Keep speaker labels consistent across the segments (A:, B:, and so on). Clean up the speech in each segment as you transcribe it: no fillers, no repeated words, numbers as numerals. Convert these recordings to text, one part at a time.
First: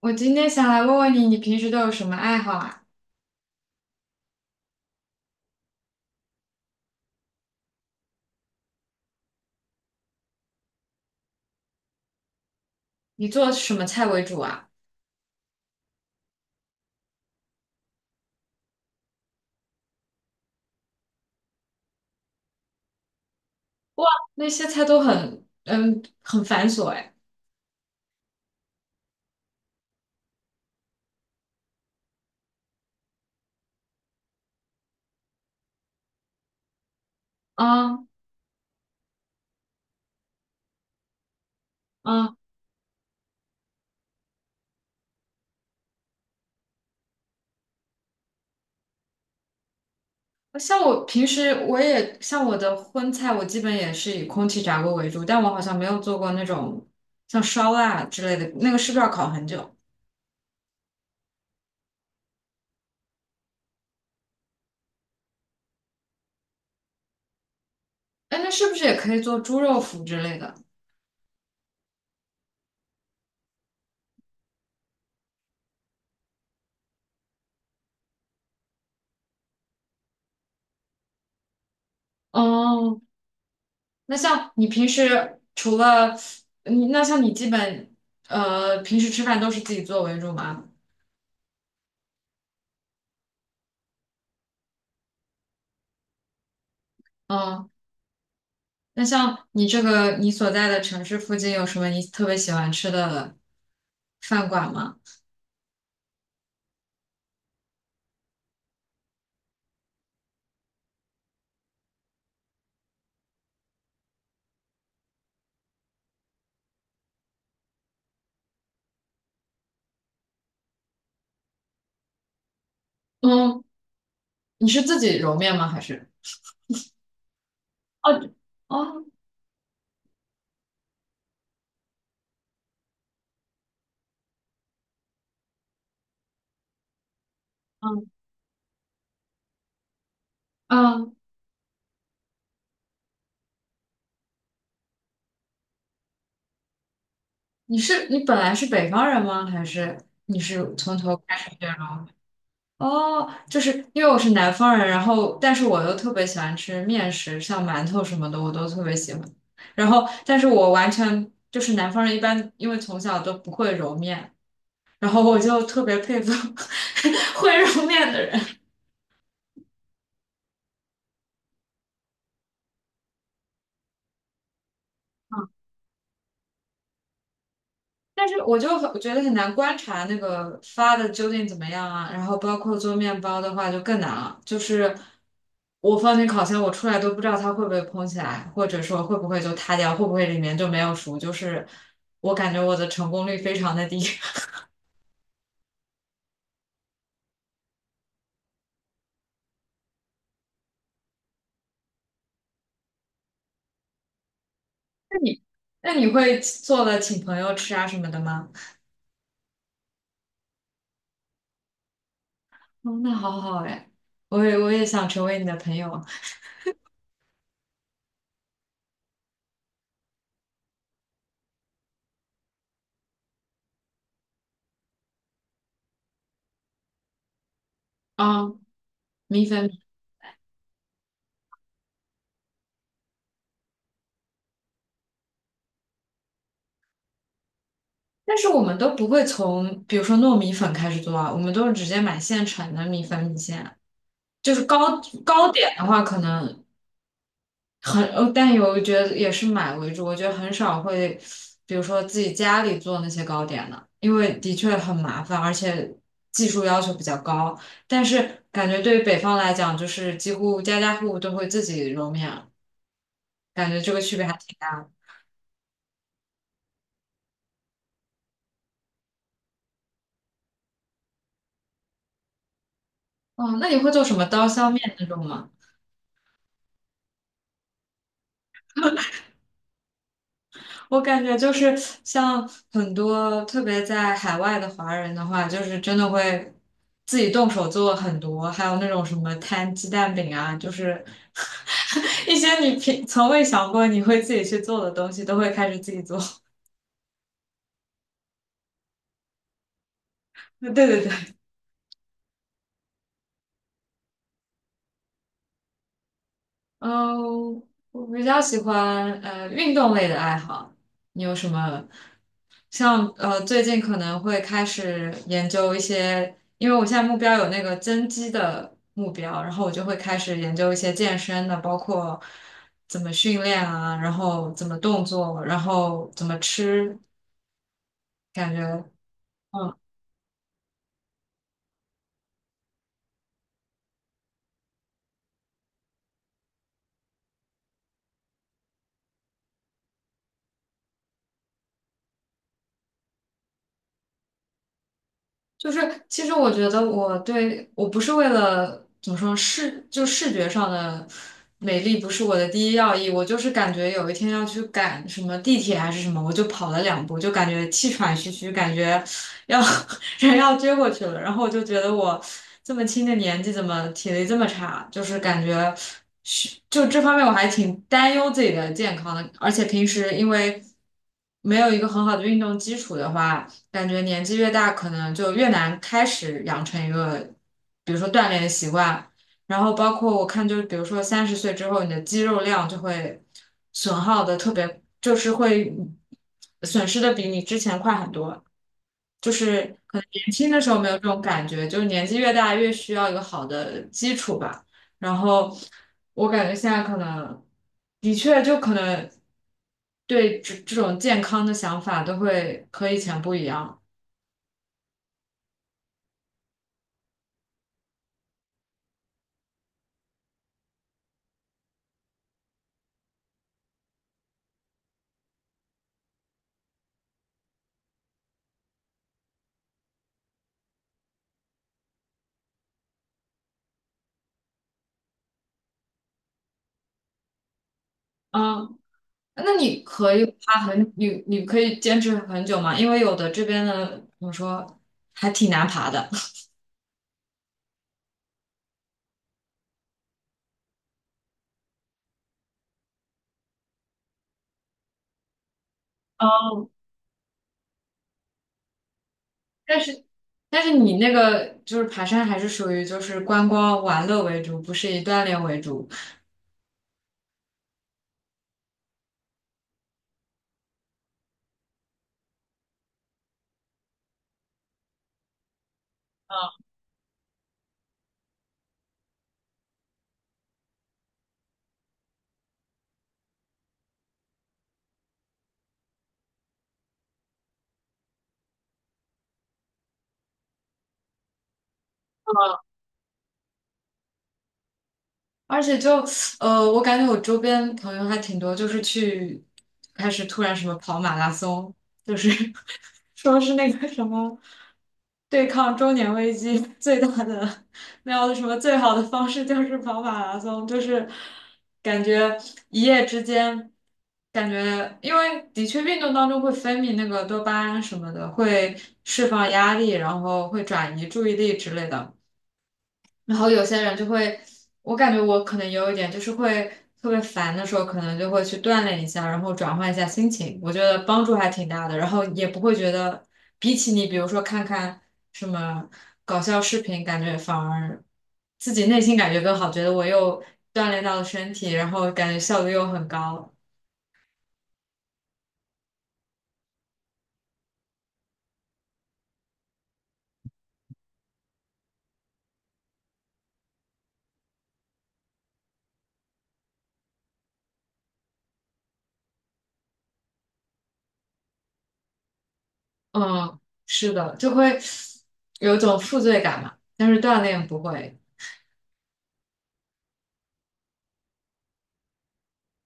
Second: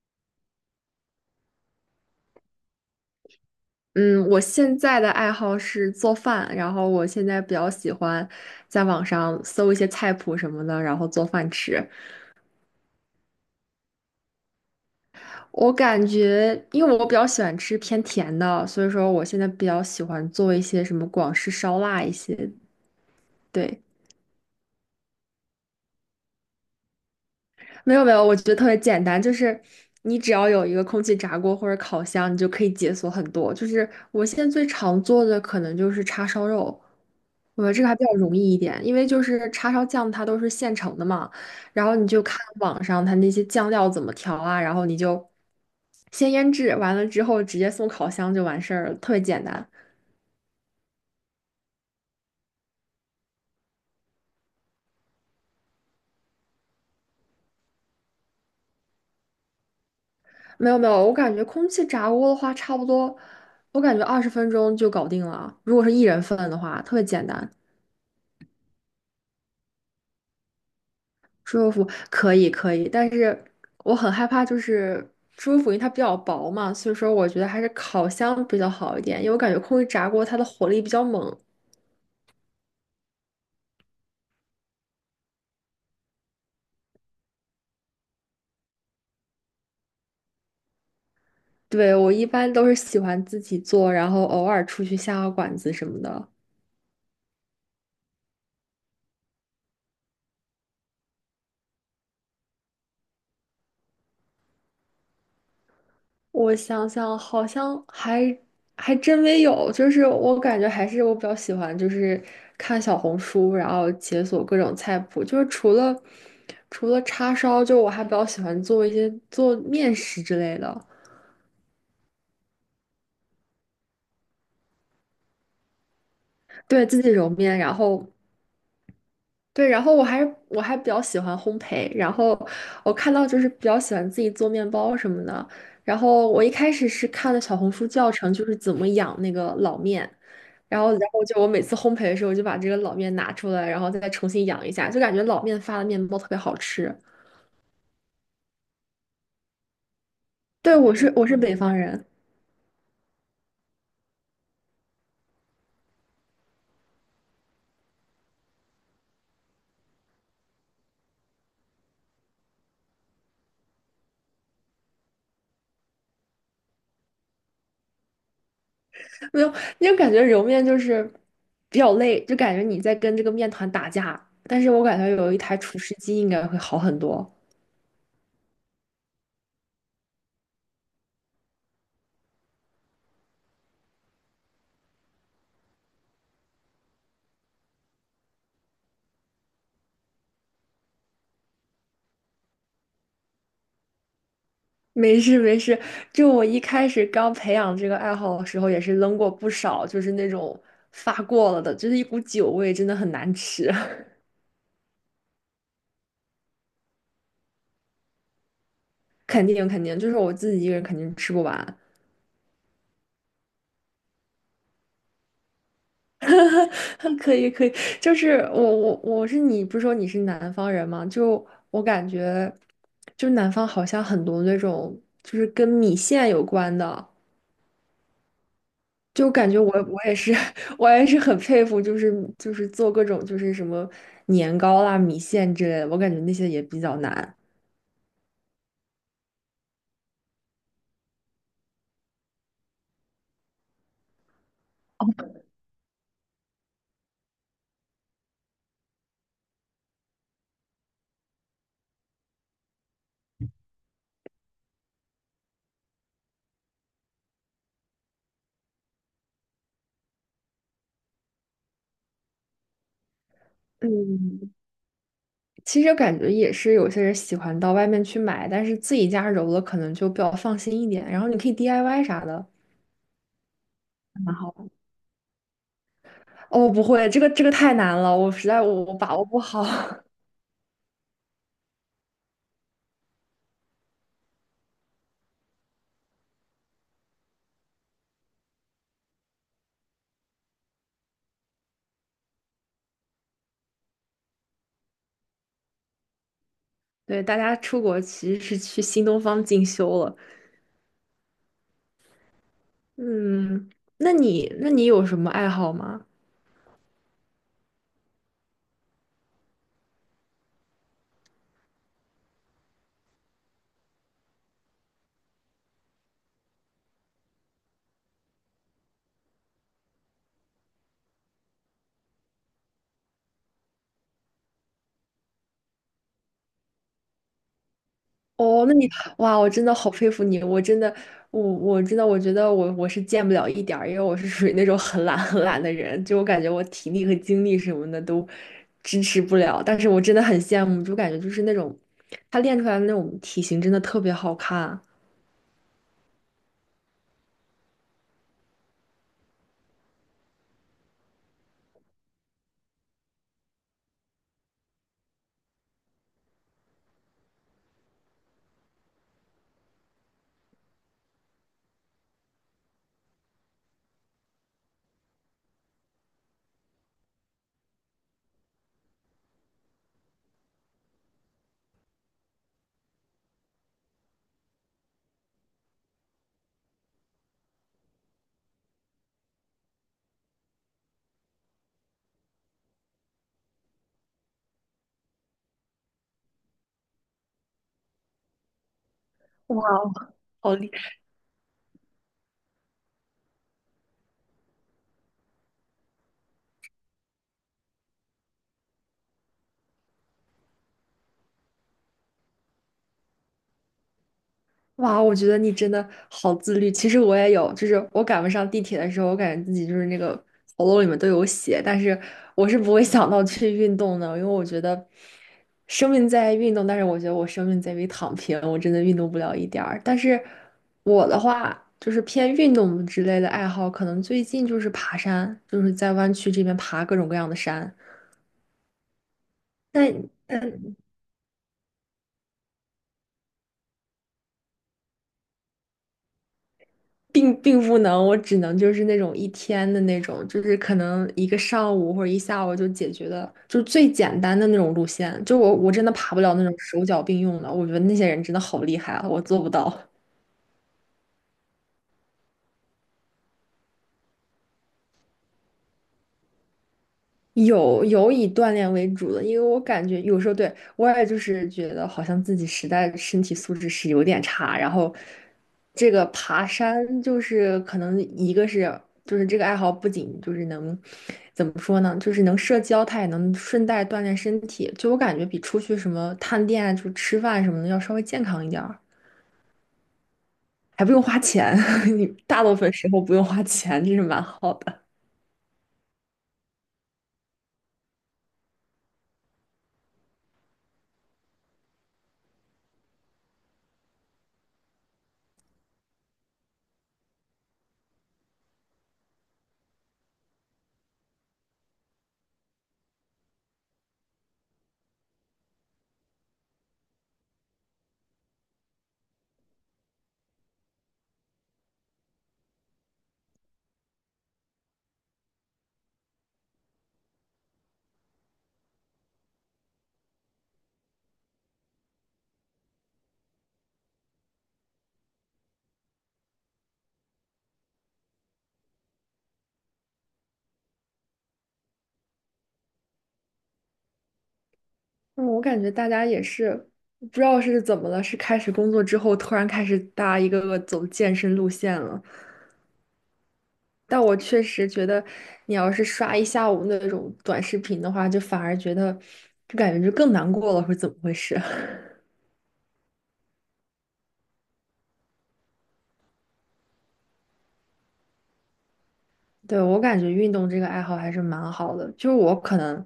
A: 我今天想来问问你，你平时都有什么爱好啊？
B: 嗯，我现在的爱好是做饭，然后我现在比较喜欢在网上搜一些菜谱什么的，然后做饭吃。
A: 你做什么菜为主啊？
B: 我感觉，因为我比较喜欢吃偏甜的，所以说我现在比较喜欢做一些什么广式烧腊一些。对，
A: 哇，那些菜都很，很繁琐哎。
B: 没有没有，我觉得特别简单，就是你只要有一个空气炸锅或者烤箱，你就可以解锁很多。就是我现在最常做的可能就是叉烧肉，我觉得这个还
A: 啊。
B: 比较容易一点，因为就是叉烧酱它都是现成的嘛，然后你就
A: 啊，
B: 看网上它那些酱料怎么调啊，然后你就先腌制，完了之后直接送烤箱就完事儿了，特别简单。
A: 像我平时我也像我的荤菜，我基本也是以空气炸锅为主，但我好像没有做过那种像烧腊之类的，那个是不是要烤很久？
B: 没有没有，我感觉空气炸锅的话，差不多，我感觉二十分钟就搞定了，如果是一人份的话，特别简单。
A: 哎，那是不是也可以做猪肉脯之类的？
B: 猪肉脯可以可以，但是我很害怕，就是猪肉脯因为它比较薄嘛，所以说我觉得还是烤箱比较好一点，因为我感觉空气炸锅它的火力比较猛。
A: 哦，那像你平时除了你，那像你基本呃平时吃饭都是自己做为主吗？
B: 对，我一般都是喜欢自己做，然后偶尔出去下个馆子什么的。
A: 嗯。那像你这个你所在的城市附近有什么你特别喜欢吃的饭馆吗？
B: 我想想，好像还真没有，就是我感觉还是我比较喜欢，就是看小红书，然后解锁各种菜谱，就是除了叉烧，就我还比较喜欢做一些做面食之类的。
A: 嗯，你是自己揉面吗？还是？
B: 对，自己揉面，然后
A: 哦。哦。
B: 对，然后我还比较喜欢烘焙，然后我看到就是比较喜欢自己做面包什么的，然后我一开始是看了小红书
A: 嗯。
B: 教程，就是怎么养那个老面，然后然
A: 嗯，
B: 后就我每次烘焙的时候，我就把这个老面拿出来，然后再重新养一下，就感觉老面发的面包特别好吃。
A: 你是你本来是北方人吗？还是你是
B: 对，我
A: 从
B: 是
A: 头
B: 我
A: 开
B: 是
A: 始
B: 北
A: 学
B: 方人，
A: 揉？哦，就是因为我是南方人，然后但是我又特别喜欢吃面食，像馒头什么的，我都特别喜欢。然后，但是我完全就是南方人，一般因为从小都不会揉面，然后我就特别佩服 会揉面的人，
B: 没有，因为感觉揉面就是比较累，就感觉你在跟这个面团打架，但是我感觉有一台厨师机应该会好很多。
A: 但是我就很我觉得很难观察那个发的究竟怎么样啊。然后包括做面包的话就更难了，就是我放进烤箱，我出来都不知道它会不会蓬起来，或者说会不会就塌掉，会不会里面就没有熟，就是我感觉我的成功率非常的低。
B: 没事没事，就我一开始刚培养这个爱好的时候，也是扔过不少，就是那种发过了的，就是一股酒味，真的很难吃。
A: 那你会做了请朋友吃啊什么的吗？
B: 肯定肯定，就是我自己一个人肯定吃不完。
A: 哦，那好好哎，我也想成为你的朋友啊。
B: 可以可以，就是我是你，不是说你是南方人吗？就我感觉，就南方好像很多那种就是跟米线有关的。
A: 嗯。
B: 就
A: 米
B: 感觉
A: 粉。
B: 我也是 我也是很佩服，就是做各种就是什么年糕啦、米线之类的，我感觉那些也比较难。
A: 但是我们都不会从，比如说糯米粉开始做啊，我们都是直接买现成的米粉米线。就是糕点的话，可能很，呃但有我觉得也是买为主。我觉得很少会，比如说自己家里做那些糕点的，因为的确很麻烦，而且技术要求比较高。但是感觉对于北方来讲，就是几乎家家户户都会自己揉面，感觉这个区别还
B: 嗯，
A: 挺大的。
B: 其实感觉也是有些人喜欢到外面去买，但是自己家揉了可能就比较放心一点，然后你可以 DIY 啥的，
A: 哦，那你会做什么
B: 蛮
A: 刀
B: 好
A: 削
B: 的。
A: 面那种吗？
B: 哦，不会，这个这个太难了，我实在我把握不好。
A: 我感觉就是像很多特别在海外的华人的话，就是真的会自己动手做很多，还有那种什么摊鸡蛋饼啊，就是 一些你平从未想过你会自己去做的东西，都会开始自己做。
B: 对，大家出国其实是去新东方进修了。
A: 对对对。
B: 嗯，那你有什么爱好吗？
A: 嗯，我比较喜欢运动类的爱好。你有什么？像最近可能会开始研究一些，因为我现在目标有那个增肌的目标，然后我就会开始研究一些健身的，包括怎么训练啊，然后怎么动作，然后怎么吃，感
B: 哦，那你
A: 觉。
B: 哇，我真的
A: 嗯。
B: 好佩服你！我真的，我真的，我觉得我是见不了一点儿，因为我是属于那种很懒很懒的人，就我感觉我体力和精力什么的都支持不了。但是我真的很羡慕，就感觉就是那种他练出来的那种体型真的特别好看，
A: 就是其实我觉得我不是为了怎么说视觉上的美丽不是我的第一要义，我就是感觉有一天要去赶什么地铁还是什么，我就跑了两步，就感觉气喘吁吁，感觉要 人要撅过去了，然后我就觉得我这么轻的年纪怎么体力这么差，就是感觉这方面我还挺担忧自己的健康的，而且平时因为没有一个很好的运动基础的话。感觉年纪越大，可能就越难开始养成一个，比如说锻炼的习惯。然后包括我看，就是比如说三十岁之后，你的肌肉量就会损耗的特别，就是会损失的比你之前快很多。就
B: 哇，
A: 是可能年轻
B: 好
A: 的时
B: 厉
A: 候没有这种感觉，就是年纪越大越需要一个好的基础吧。然后我感觉现在可能的确就可能对这种健康的想法都会和以前不一样了。
B: 哇，我觉得你真的好自律。其实我也有，就是我赶不上地铁的时候，我感觉自己就是那个喉咙里面都有血，但是我是不会想到去运动的，因为我觉得生命在于运动，但是我觉得我生命在于躺平，我真的运动不了一点儿。但是我的话，就是偏运动之类的爱好，可能最近就是爬山，就是在湾区这边爬各种各样的山。
A: 嗯，那你可
B: 那。
A: 以爬很，你你可以坚持很久吗？因为有的这边的怎么说，还挺难爬的。
B: 并不能，我只能就是那种一天的那种，就是可能一个上午或者一下午就解决的，就是最简单的那种路线。就我真的爬不了那种手脚并用的，我觉得那些人真的好厉害啊，我做不到。
A: 但是但是你那个就是爬山还是属于就是观光玩乐为主，不是以锻炼为主。
B: 有以锻炼为主的，因为我感觉有时候对我也就是觉得好像自己实在身体素质是有点差，然后这个爬山就是可能一个是就是这个爱好不仅就是能怎么说呢，就是能社交，它也能顺带锻炼身体，就我感觉比出去什么探店啊，就吃饭什么的要稍微健康一点儿，还不用花钱，你大部分时候不用花钱，这是蛮好的。
A: 而且就我感觉我周边朋友还挺多，就是去开始突然什么跑马拉松，就是 说是那个什么对抗中年危机 最大的那样的什么最好的方式就是跑马拉松，就是感觉一夜之间，感觉因为的确运动当中会分泌那个多巴胺什么的，会释放压力，然后会转移注意力之类的。然后有些人就会，我感觉我可能有一点，就是会特别烦的时候，可能就会去锻炼一下，然后转换一下心情，我觉得帮助还挺大的。然后也不会觉得，比起你比如说看看什么搞笑视频，感觉反而自己内心感觉更好，觉得我又锻炼到了身体，然后感觉效率又很高。
B: 嗯，我感觉大家也是不知道是怎么了，是开始工作之后突然开始大家一个个走健身路线了。但我确实觉得，你要是刷一下午那种短视频的话，就反而觉得就感觉就更难过了，是怎么回事？
A: 嗯，是的，就会有一种负罪感嘛，但是锻炼不会。
B: 对，我感觉运动这个爱好还是蛮好的，就是我可能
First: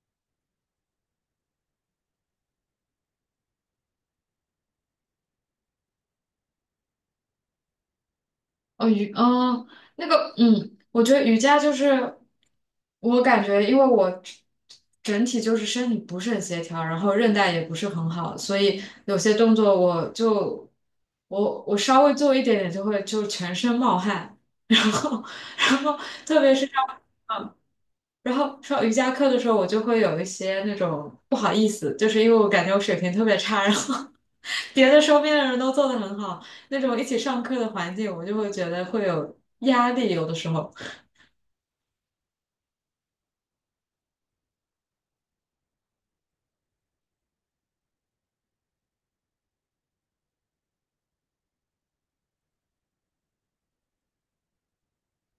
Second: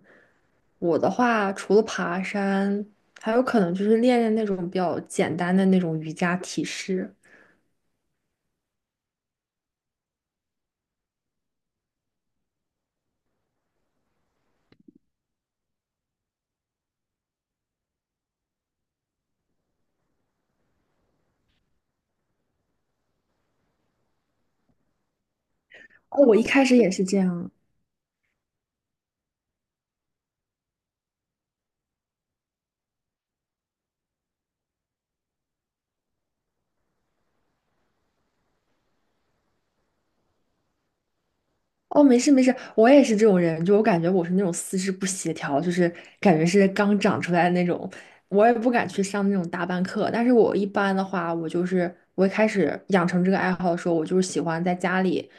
B: 我的话，除了爬山，还有可能就是练练那种比较简单的那种瑜伽体式。
A: 哦，瑜，嗯，那个，嗯，我觉得瑜伽就是，我感觉，因为我整体就是身体不是很协调，然后韧带也不是很好，所以有些动作我就，我稍微做一点点就会就全身冒汗，然后。然后
B: 哦，我
A: 特
B: 一
A: 别
B: 开
A: 是
B: 始也
A: 上，
B: 是这样。
A: 然后上瑜伽课的时候，我就会有一些那种不好意思，就是因为我感觉我水平特别差，然后别的周边的人都做得很好，那种一起上课的环境，我就会觉得会有压力，有的时候。
B: 哦，没事没事，我也是这种人，就我感觉我是那种四肢不协调，就是感觉是刚长出来的那种，我也不敢去上那种大班课。但是我一般的话，我就是我一开始养成这个爱好的时候，我就是喜欢在家里，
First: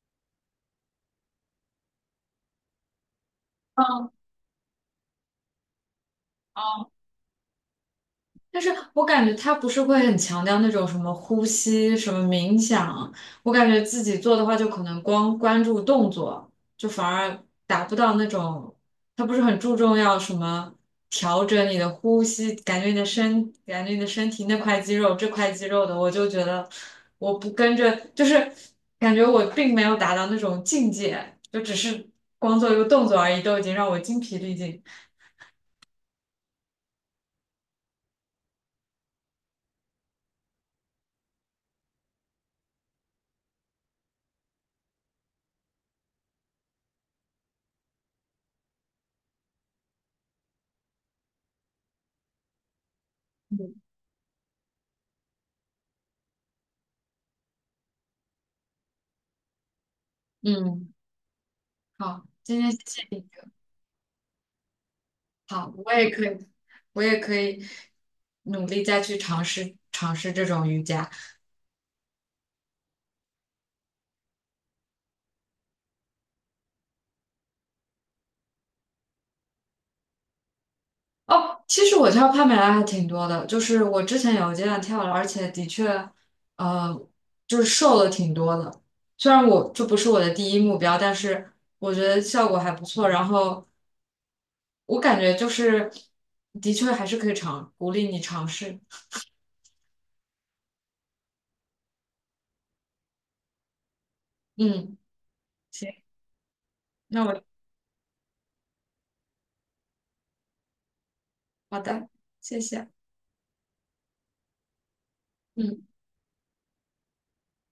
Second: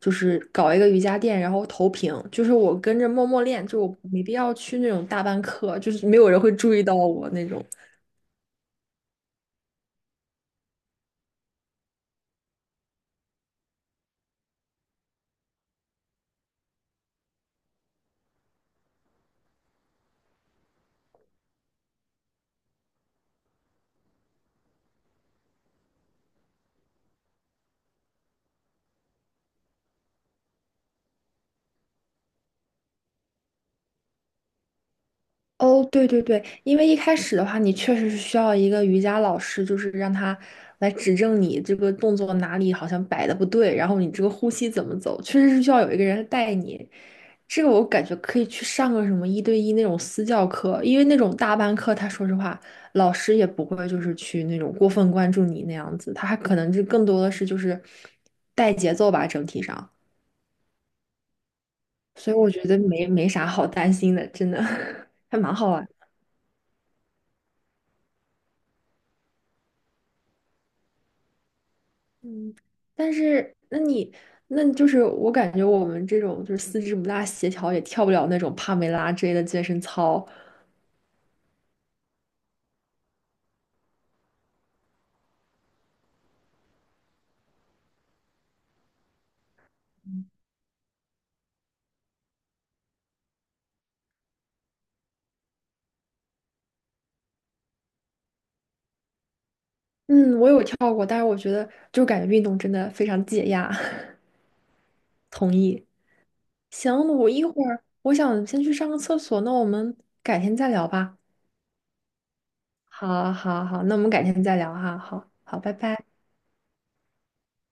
B: 就是搞一个瑜伽垫，然后投屏，就是我跟着默默练，就我
A: 嗯。
B: 没必要去那种大班课，就是没有人会注意到我那种。
A: 但是我感觉他不是会很强调那种什么呼吸、什么冥想，我感觉自己做的话，就可能光关注动作，就反而达不到那种，他不是很注重要什么调整你的呼吸，感觉你的身，感觉你的身体那块肌肉、这块肌肉的，我就觉得我不跟着，就是感觉我并没有达到那种境界，就只是光做一个动作而已，都已经让我精疲力尽。
B: 哦，对对对，因为一开始的话，你确实是需要一个瑜伽老师，就是让他来指正你这个动作哪里好像摆的不对，然后你这个呼吸怎么走，确实是需要有一个人带你。这个我感觉可以去上个什么一对一那种私教课，因为那种大班课，他说实话，老师也不会就是去那种过分关注你那样子，他还可能就更多的是就是带节奏吧，整体上。
A: 嗯，好，
B: 所以我
A: 今
B: 觉
A: 天谢
B: 得
A: 谢
B: 没
A: 你。
B: 没啥好担心的，真的 还蛮好
A: 好，
B: 玩。
A: 我也可以努力再去尝试尝试这种瑜伽。
B: 嗯，但是那你那就是我感觉我们这种就是四肢不大协调，也跳不了那种帕梅拉之类的健身操。
A: 哦，其实我跳帕梅拉还挺多的，就是我之前有一阶段跳了，而且的确，呃，就是瘦了挺多的。虽然我这不是我的第一目标，但是我觉得效果还不错。然后我感觉就是，的确还是可以尝，鼓励你尝试。
B: 嗯，我有跳过，但是我觉得就感觉运动真的非常解压。
A: 嗯，
B: 同意。
A: 行，
B: 行，
A: 那
B: 我
A: 我
B: 一会儿我想先去上个厕所，那我们改天再聊吧。
A: 好的，谢谢。
B: 好，好，好，那我们改天再聊哈。好，好，拜
A: 嗯。
B: 拜。